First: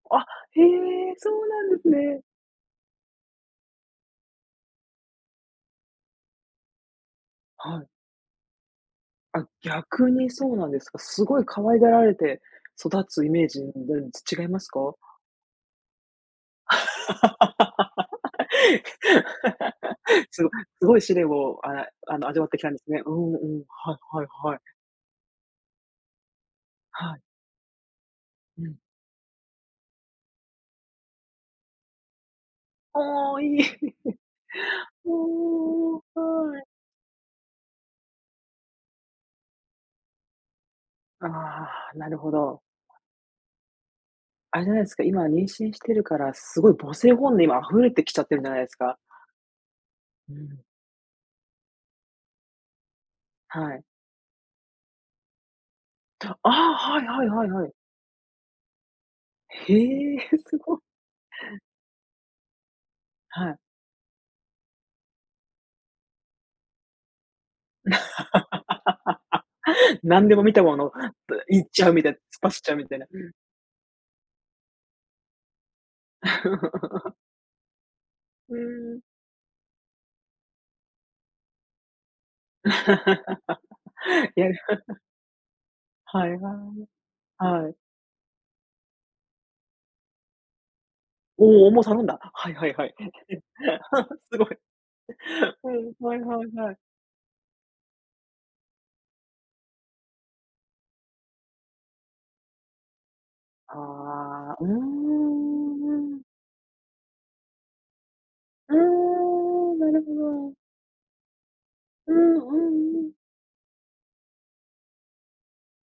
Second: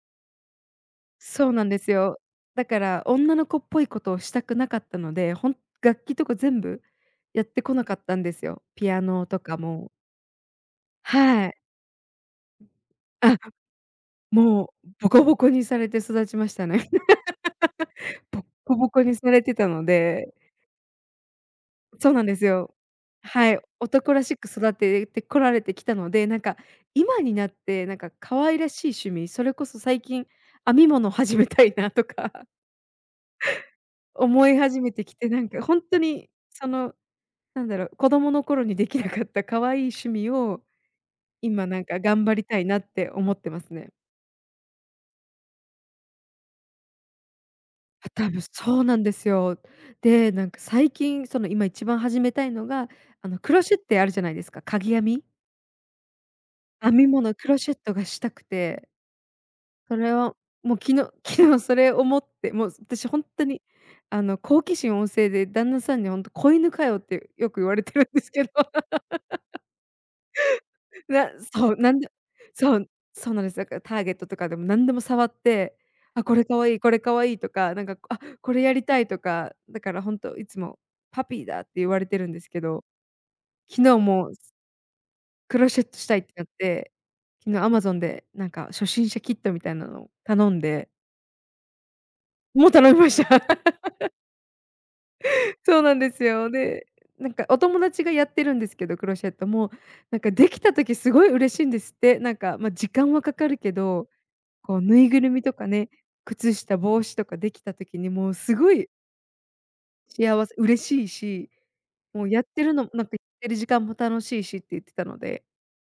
あ、へえ、そうそうななんんでですすよ。ね。だから女の子っぽいことをしたくなかったので、ほん楽器とか全部やってこはない。かったんですよ。ピアノとあ、かも。逆にそうなんですか。凄いはい。可愛がられて育つイあ、メージ、ん、なんち違いまもすうか？ボコボコにされて育ちましたね。ボッコボコにされてたの ですごすごい試練を、あそうあなんの、で味わすってきたよ。んですね。うんうはい、ん、はい男らはいしくはい。育ててこられてきたので、なんか、は今い。になって、なんか、可愛うらん。しい趣味、それこそ最近、編み物始めたいなとかああ、いい。思い始めてきて、なんか、ほんともう、に、はい。その、なんだろう、子供の頃にできなかった可愛い趣味を、今、あなんあ、か、なる頑ほ張りたど。いなって思ってますね。あれじゃないすか、今、妊娠してるからすごい母性本能溢れてあ、きちゃっ多てる分、じゃないですそうか。なんですよ。で、うなんか、ん。最近、その、今一番始めたいのが、あの、クロはシェっい。てあるじゃないですか、かぎ編み。たああ、編はいみはい物、はクいロはシい。ェットがしたくて。へそれえ、をすもうご。昨日昨日、それ思って。もう、私、ほんとはい。に、あの、好奇心旺盛で、旦那さんにほんと、「子犬かよ」ってよく言われてるんですけど。何でも見たもの、と な言っそう、ちゃなうんみたでいな、突っ走っちゃそうみう、たいな、うそん。うなんです。だから Target とかでも何でも触って、「あ、これ可愛い、これ 可愛い」とか、なんか、「あ、こうれやりーたん。い」とか。だからほんと、いつも、「パピーだ」って言われてるんですけど。昨日もや。クロシェットしたいっはいてなっはい。て、昨日はい。Amazon で、なんか、初心者キットみたいなのを頼んで。おお、もう頼んだ。はいはもういは頼い、みました。すごい。うそうなんん、ではいすはよ。いはい。で、なんか、お友達がやってるんですけど、クロシェットも、なんか、できた時、すごい嬉しいんですって。なんか、ま、時間はかかるけど、ああ、うこう、ぬいぐるみとかね、ーん。靴下、帽子とか出来た時にもうすごうーいん、なるほ幸ど。せ、嬉しいし、うもうん、やうってるのなんーん。ててる時間も楽しいしって言ってたので。